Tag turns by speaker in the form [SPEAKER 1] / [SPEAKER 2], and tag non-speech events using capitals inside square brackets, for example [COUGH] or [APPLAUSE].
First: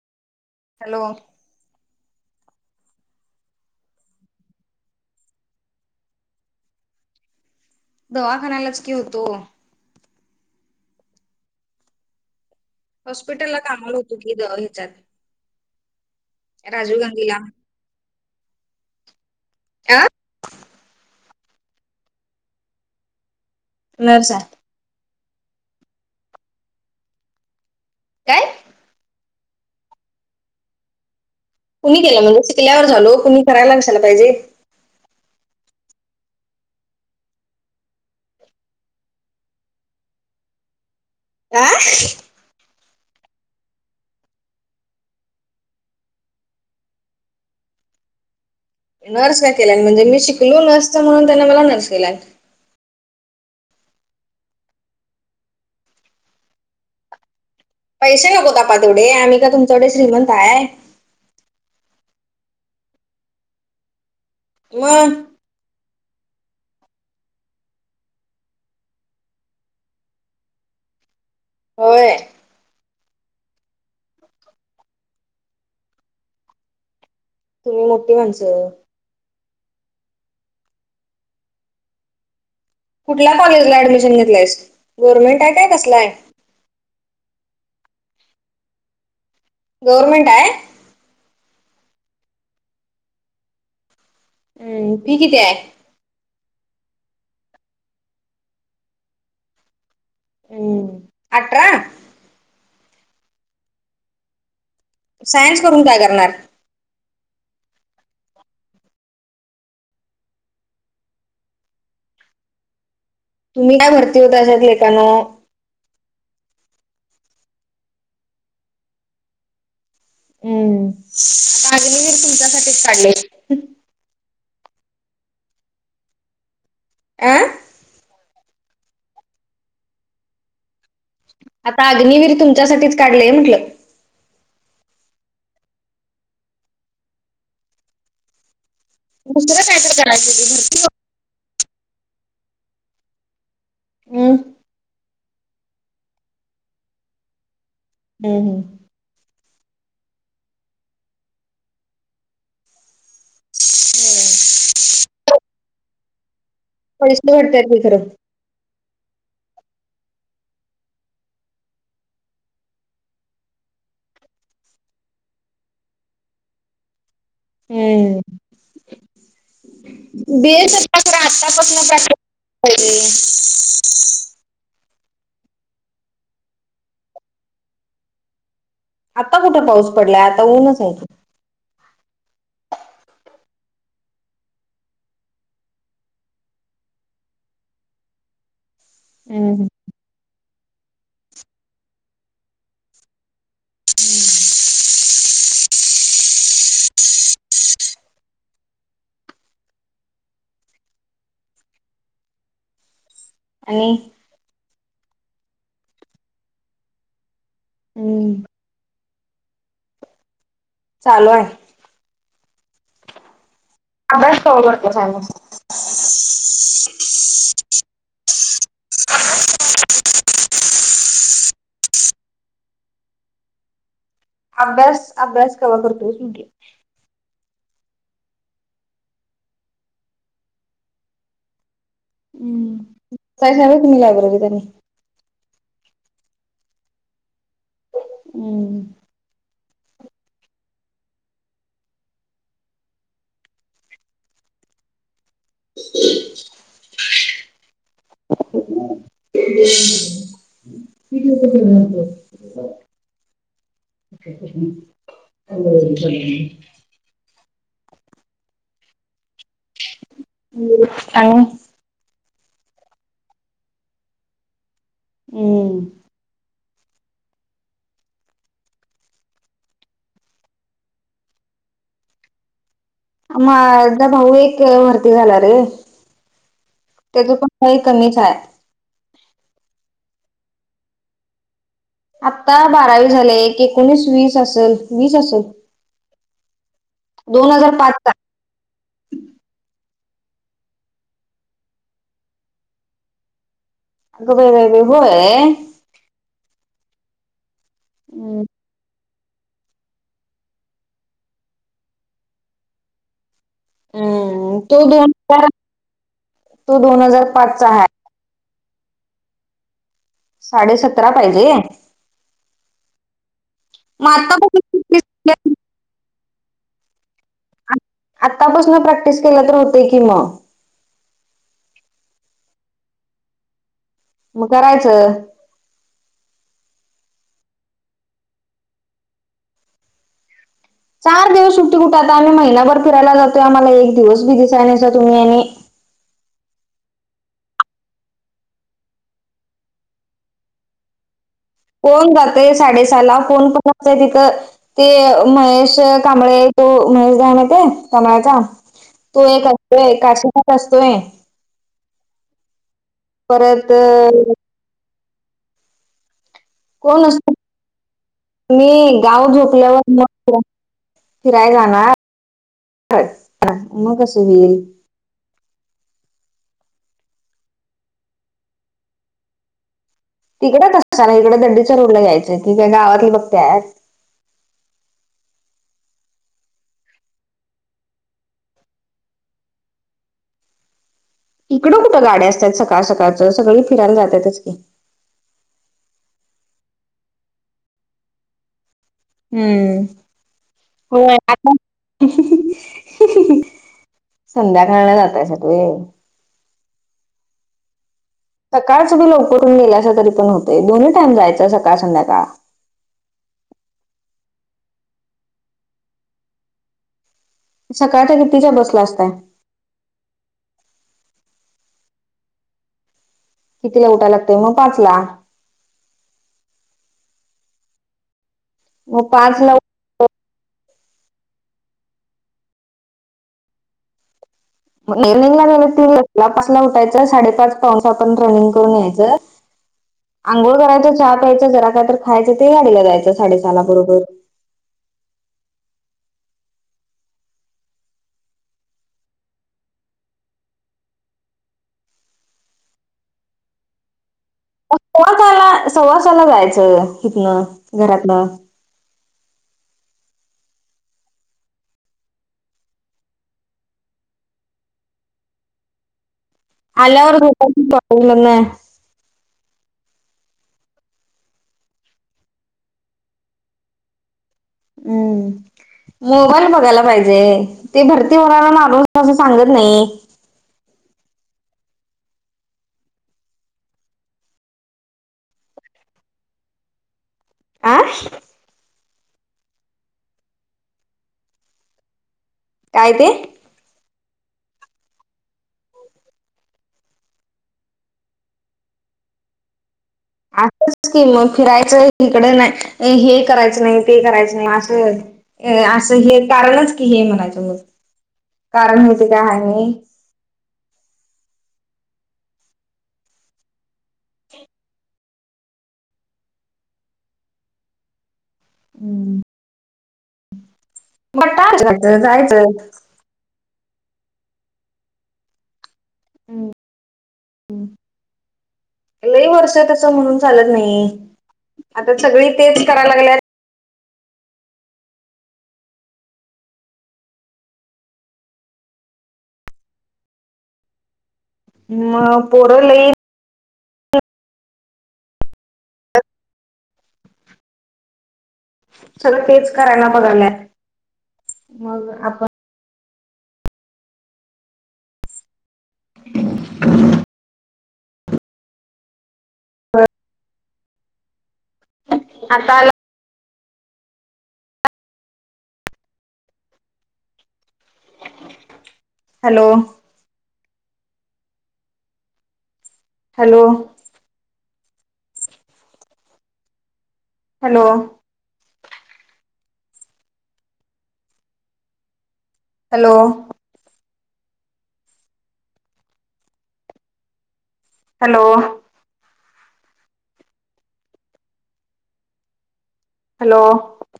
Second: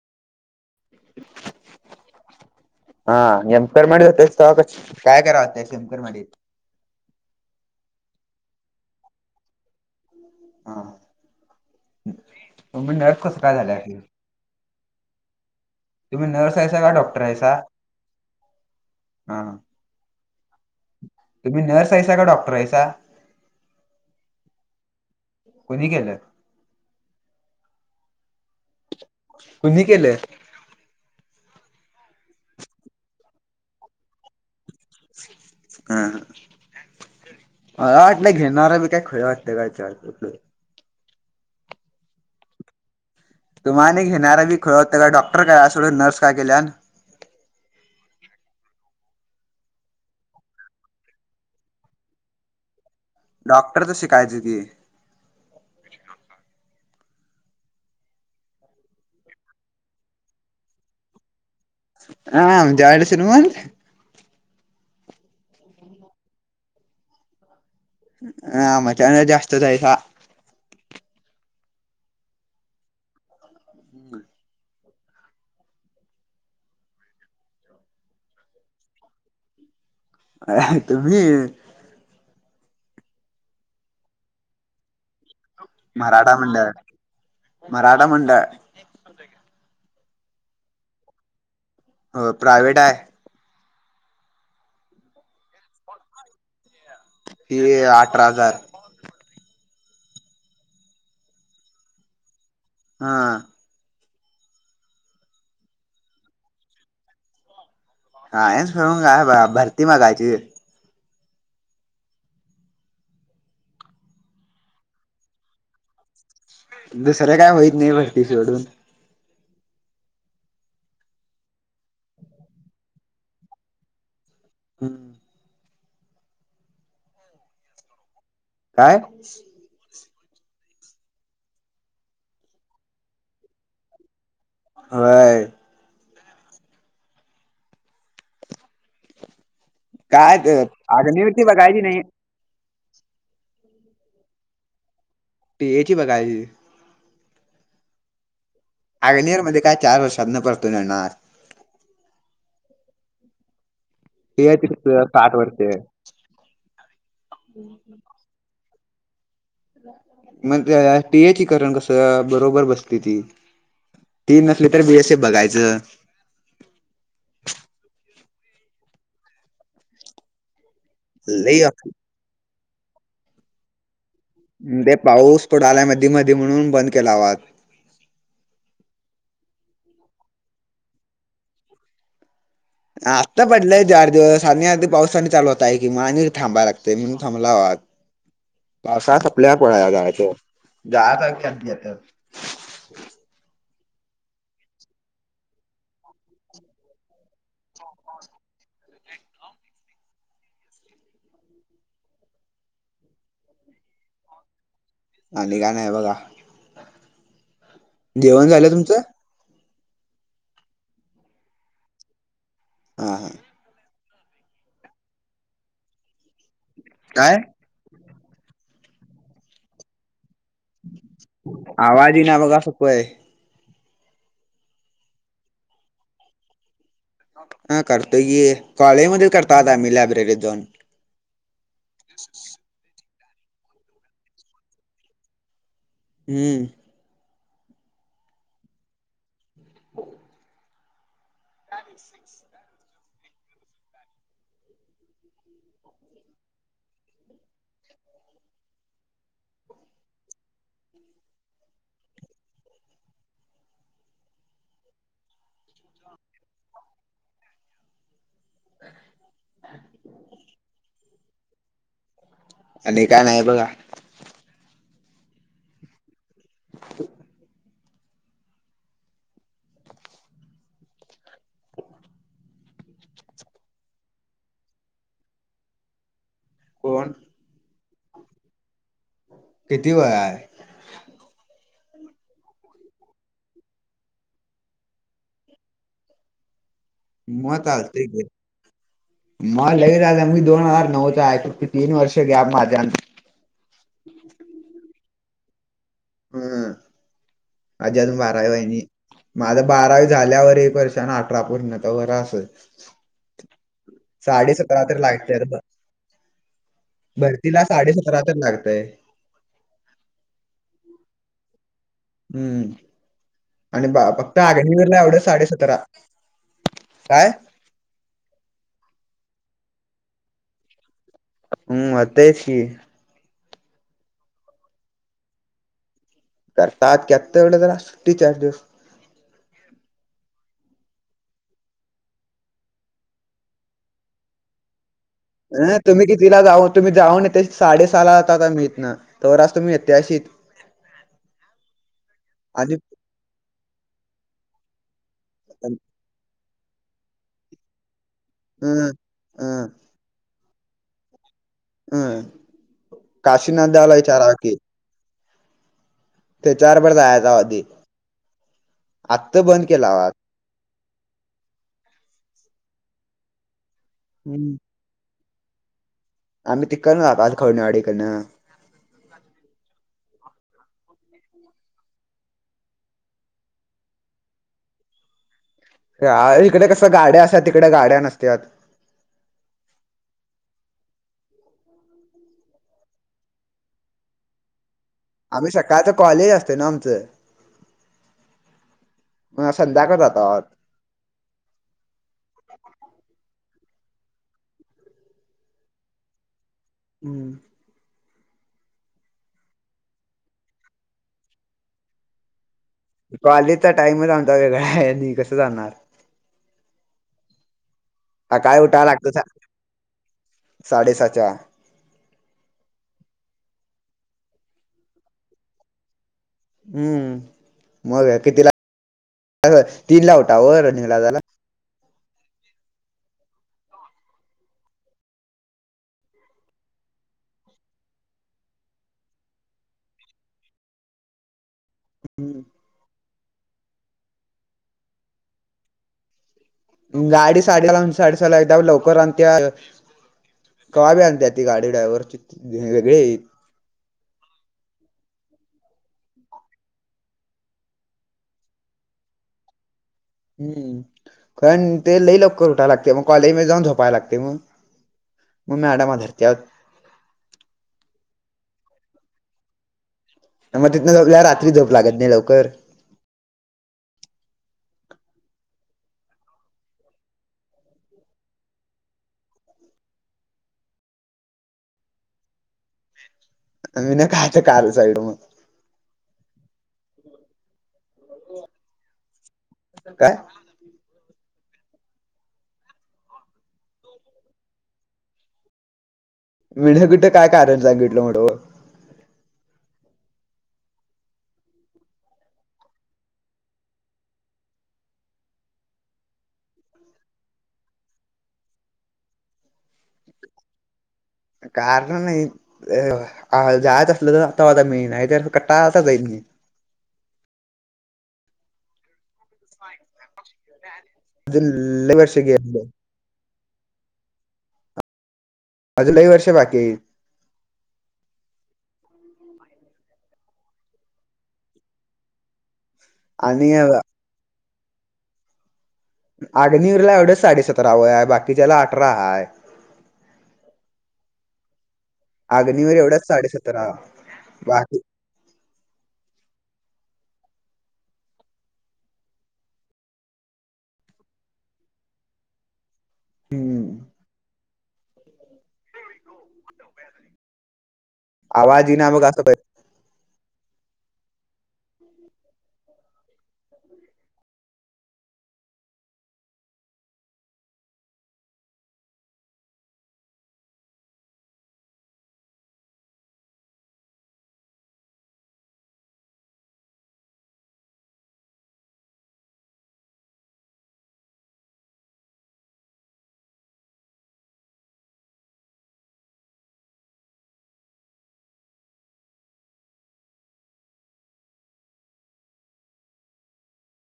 [SPEAKER 1] Hello,
[SPEAKER 2] हा निमकरमाडी जातस काय कराव होते शेमकरमाडी [INAUDIBLE]
[SPEAKER 1] दवाखान्यालाच की होतो.
[SPEAKER 2] हा म्हणजेस कस काय झालं
[SPEAKER 1] इ विचार
[SPEAKER 2] तुम्ही नर्स यासा का डॉक्टर
[SPEAKER 1] गांधीला
[SPEAKER 2] आहेसा हा
[SPEAKER 1] अ
[SPEAKER 2] तुम्ही नर्स यायसा का डॉक्टर आहेसा
[SPEAKER 1] नर स आहे
[SPEAKER 2] कोुणी केलं
[SPEAKER 1] काय
[SPEAKER 2] तु्ही केले
[SPEAKER 1] कुणी केलं म्हणजे शिकल्यावर झालो कु् करायला लक्षाला पाहिजे
[SPEAKER 2] हा ह ह वाटलं घेणारा बी काय खय वाटते काच्यावर
[SPEAKER 1] आ
[SPEAKER 2] तुम्हाने घेणारा बी खळ होतं का डॉक्टर काय असं नर्स काय केल्या
[SPEAKER 1] नर्स का केला म्हणजे मी शिकलो नर्सचा म्हणून त्याने मला नर्स केला
[SPEAKER 2] डॉक्टरच शिकायची ती
[SPEAKER 1] पैसे नकोतापा तेवढे आम्ही का तुमच्याकडे श्रीमंत आहेय
[SPEAKER 2] हा जाडच न म
[SPEAKER 1] व
[SPEAKER 2] ह मजान जास्त होतयस
[SPEAKER 1] होळ
[SPEAKER 2] हम्म
[SPEAKER 1] तुम्ही मोठी माणसं
[SPEAKER 2] अ तुम्ही
[SPEAKER 1] कुठल्या कॉलेजला ऍडमिशन घेतलंयस गव्हर्नमेंट आहे काय कसलाय
[SPEAKER 2] मा म्हड मराठा म्हंड
[SPEAKER 1] गवर्नमेंट आहे
[SPEAKER 2] हो प्रायवेट आहे
[SPEAKER 1] हम्म फी किती आहे
[SPEAKER 2] क अठरा हजार
[SPEAKER 1] हम्म अठरा.
[SPEAKER 2] हा.
[SPEAKER 1] सायन्स करून काय करणार.
[SPEAKER 2] सायन्स करून काय भरती बघायची.
[SPEAKER 1] तुम्ही काय भरती होता अशात लेखनं.
[SPEAKER 2] दुसर्या काय होईत नाही भरती सोडून.
[SPEAKER 1] हम्म अग्निवीर तुमच्यासाठीठीच काढले.
[SPEAKER 2] हम्म.
[SPEAKER 1] आ.
[SPEAKER 2] काय?
[SPEAKER 1] आता अग्निवीर तुमच्यासाठीच काढलंय म्हटलं.
[SPEAKER 2] होय.
[SPEAKER 1] म.
[SPEAKER 2] काय अग्निवृती बघायची नाही.
[SPEAKER 1] हम्.
[SPEAKER 2] टीए याची बघायची.
[SPEAKER 1] हम् हम्.
[SPEAKER 2] अगनेर मध्ये काय चार वर्षात न परतुन येणार. हे तच साठ वर्षे.
[SPEAKER 1] पैसे वाटत्यात की खरं.
[SPEAKER 2] मग त्या टीए ची करण कस बरोबर बसली ती. ती नसली तर बीएसएफ बघायचं.
[SPEAKER 1] हम्म. बेस होता
[SPEAKER 2] लई
[SPEAKER 1] आतापसन प्रॅक्टिस पाहिजे. [UNINTELLIGIBLE]
[SPEAKER 2] म्हणून ते पाऊस पोडालाय मध्ये मधी म्हणून बंद केला हवात.
[SPEAKER 1] आता कुठं पाऊस पडलाय आता ऊनच आहे की.
[SPEAKER 2] आत्ता पडलंय चार दिवस आणि अधदी पावसानी चालू होत आहे कि वा. आणि थांबाय लागतेय म्हणून थांबलाव आज
[SPEAKER 1] [INAUDIBLE]
[SPEAKER 2] पावसाळा संपला की
[SPEAKER 1] हम्म
[SPEAKER 2] पळायला जायचं. [UNINTELLIGIBLE]
[SPEAKER 1] आणि
[SPEAKER 2] आणि काय नाही बघा.
[SPEAKER 1] हम्म
[SPEAKER 2] जेवण झालं तुमचं?
[SPEAKER 1] चालू आहे.
[SPEAKER 2] हा‌ -हा.
[SPEAKER 1] अभ्यास [UNINTELLIGIBLE] चालू असतो.
[SPEAKER 2] काय? आवाज इना बघा सपय.
[SPEAKER 1] अभ्यास -अभ्यास कवा करतोयस म्हटलं?
[SPEAKER 2] हा करतोय कि कॉलेजमध्ये करताव आता आम्ही लायब्ररी जाऊन. [INAUDIBLE]
[SPEAKER 1] बसतायसा व्हय तुम्ही लायब्ररीत आणि.
[SPEAKER 2] हम्म.
[SPEAKER 1] हम्.
[SPEAKER 2] अ. [UNINTELLIGIBLE]
[SPEAKER 1] [INAUDIBLE] हो. [UNINTELLIGIBLE] हॅलो. [UNINTELLIGIBLE] आणि. [UNINTELLIGIBLE]
[SPEAKER 2] आणि काय नाही बघा.
[SPEAKER 1] हम्म..
[SPEAKER 2] [INAUDIBLE]
[SPEAKER 1] माझा- भाऊ एक भरती झाला रे
[SPEAKER 2] कोण?
[SPEAKER 1] तेज पण वय कमीच हाय.
[SPEAKER 2] किती वय हाय?
[SPEAKER 1] आता बारावी झाल्या, एक एकोणीस वीस असल- वीस असल.
[SPEAKER 2] म
[SPEAKER 1] हजार पाच
[SPEAKER 2] चालतंय
[SPEAKER 1] चा
[SPEAKER 2] की. म लय झालं मी दोन हजार नऊचा हाय. फक्त तीन वर्ष गॅप माझ्या आणि तुमच्या.
[SPEAKER 1] अग बई- बई -बई होय.
[SPEAKER 2] हं.. माझी अजून
[SPEAKER 1] हम्म
[SPEAKER 2] बारावी व्हाय नाही माझं बारावी झाल्यावर एक वर्षान अठरा पूर्ण तवर असंच
[SPEAKER 1] हम्म
[SPEAKER 2] साडेसतरा
[SPEAKER 1] तो
[SPEAKER 2] तर
[SPEAKER 1] दोन
[SPEAKER 2] लागत्यात
[SPEAKER 1] हजार
[SPEAKER 2] ब
[SPEAKER 1] तो दोन हजार पाच
[SPEAKER 2] भरतीला
[SPEAKER 1] चा आहे
[SPEAKER 2] साडेसतरा तर लागतय.
[SPEAKER 1] साडे सतरा पाहिजे?
[SPEAKER 2] हम. आणि बा फक्त [INAUDIBLE]
[SPEAKER 1] आतापासून
[SPEAKER 2] एवढं साडेसतरा काय?
[SPEAKER 1] आतापासंन प्रॅक्टिस केलं तर होतंय की म.
[SPEAKER 2] हम्म होतायच की
[SPEAKER 1] म करायचं
[SPEAKER 2] करतात त्यात काय येवढं जरा सुट्टी चार दिवस.
[SPEAKER 1] चार दिवस सुट्टी कुठं आता आम्ही महिनाभर फियला जातोय. आम्हाला एक दिवस बी दिसायनायसा तुम्ही आणि
[SPEAKER 2] ह तुम्ही कितीदा जा -ओ तुम्ही जाऊन येताय साडे सहाला जताव आम्ही हितन. तवर आज तुम्ही एकट्या असशीत.
[SPEAKER 1] कोण जातंय
[SPEAKER 2] आणि
[SPEAKER 1] साडेसहाला कोण पण कोच आहे तिथं ते महेश कांबळे तो महेश दादा माहीत आहे कांबळेचा
[SPEAKER 2] हम
[SPEAKER 1] तो एक असतोय. काशिनाथ असतोय.
[SPEAKER 2] हम. काशीनाथ
[SPEAKER 1] परत
[SPEAKER 2] दाला विचारावा की त्याच्यावर बरं
[SPEAKER 1] कोण
[SPEAKER 2] जायचं
[SPEAKER 1] नसत
[SPEAKER 2] आधी
[SPEAKER 1] मी गाव
[SPEAKER 2] आत्ता बंद केला
[SPEAKER 1] झोपल्यावर
[SPEAKER 2] आवाज
[SPEAKER 1] मग फिराय जाणार म कस
[SPEAKER 2] हम्म
[SPEAKER 1] होईल
[SPEAKER 2] आम्ही तिकडंन जाणारं खवडेवाडी काढणं
[SPEAKER 1] तिकड कशाला इकड दंडीच्या रोडला यायचं ही काय गावातली बघत्यात.
[SPEAKER 2] इकड कसं गाड्या असत्यात तिकडं गाड्या नसत्यात.
[SPEAKER 1] इकडं कुठं गाड्या असत्यात सकाळ सकाळच सगळी फिरायला जात्यातच की
[SPEAKER 2] आम्ही सकाळच कॉलेज असतय ना आमचं मग
[SPEAKER 1] हम.
[SPEAKER 2] संध्याकाळ जातो
[SPEAKER 1] होय आता संध्याकाळला जातायसा व्हय.
[SPEAKER 2] हम.
[SPEAKER 1] सकाळच तुम्ही लवकरहून गेलासा तरी पण होतय दोन्ही टाईम जायच सकाळ संध्याकाळ
[SPEAKER 2] कॉलेजचा टाइमच आमचा वेगळा हाय आणि कसं जाणार.
[SPEAKER 1] सकाळचा
[SPEAKER 2] सकाळी उठाय लागतंय [INAUDIBLE] गाडीला साडेसाच्या.
[SPEAKER 1] कितीला उठाय लागतय म पाचला.
[SPEAKER 2] हम. मग कितीला
[SPEAKER 1] मग पाचला
[SPEAKER 2] उठाव तीनला उठावं रनिंगला जायला.
[SPEAKER 1] रेनिंगला गेलं की [INAUDIBLE] उठायचं साडेपाच पावणेसहा पर्यंत रनिंग करून यायचं अंघोळ करायचं चहा प्यायचं जरा काय तर खायचं
[SPEAKER 2] हम्म.
[SPEAKER 1] ते गाडीला जायचं साडे सहाला बरोबर.
[SPEAKER 2] गाडी सहाला हाय म्हणून साडेसहाला येत्या व्हय लवकर आणि त्या [INAUDIBLE] कव्हां बी आणत्यात ती गाडी डाईव्हर वेगळी हायत.
[SPEAKER 1] सव्वासाला सव्वासाला जायचं इथनं घरातन.
[SPEAKER 2] हम कारण ते लई लवकर उठाय लागतय म कॉलेज मध्ये जाऊन झोपायल लागतय मग म मॅडमा धरत्यात.
[SPEAKER 1] अल्यावर भेटा की कॉलेज मधन.
[SPEAKER 2] मग तिथनं रात्री झोप लागत नाही लवकर
[SPEAKER 1] हम्म मोबाईल बघायला पाहिजे ते भरती होणारला मारून असं सांगत नाही
[SPEAKER 2] मी नाही कायच काल साईड मग
[SPEAKER 1] आ
[SPEAKER 2] काय
[SPEAKER 1] काय ते
[SPEAKER 2] मीन कुठं काय कारण सांगितलं म्हण
[SPEAKER 1] असंच स्म फिरायचं इिकडे नाही हे करायचं नाही ते करायचं नाही असं अ असं हे कारणच की हे मनाच्या म कारण हेच काय आहे
[SPEAKER 2] कारण नाही जायच असलं तर आता आता मीळ नाही तर कट्टा आता जाईल म
[SPEAKER 1] हम्म
[SPEAKER 2] ह
[SPEAKER 1] ब टाजत जायचं
[SPEAKER 2] गेले अजूनही वर्ष बाकी येई
[SPEAKER 1] हम् लही वर्ष तस म्हणून चालत नाही आता सगळी तेच करायला लागल्यात
[SPEAKER 2] आणि अग्नीरला एवढं साडेसतरा व बाकीच्याला अठरा हाय
[SPEAKER 1] ह् परले
[SPEAKER 2] तर बाकी
[SPEAKER 1] सगळं तेच करायला बघाल्या, मग आपण
[SPEAKER 2] हम्म आवाज इना बघ, असं
[SPEAKER 1] आता आला? Hello! Hello! Hello! Hello! Hello! Hello!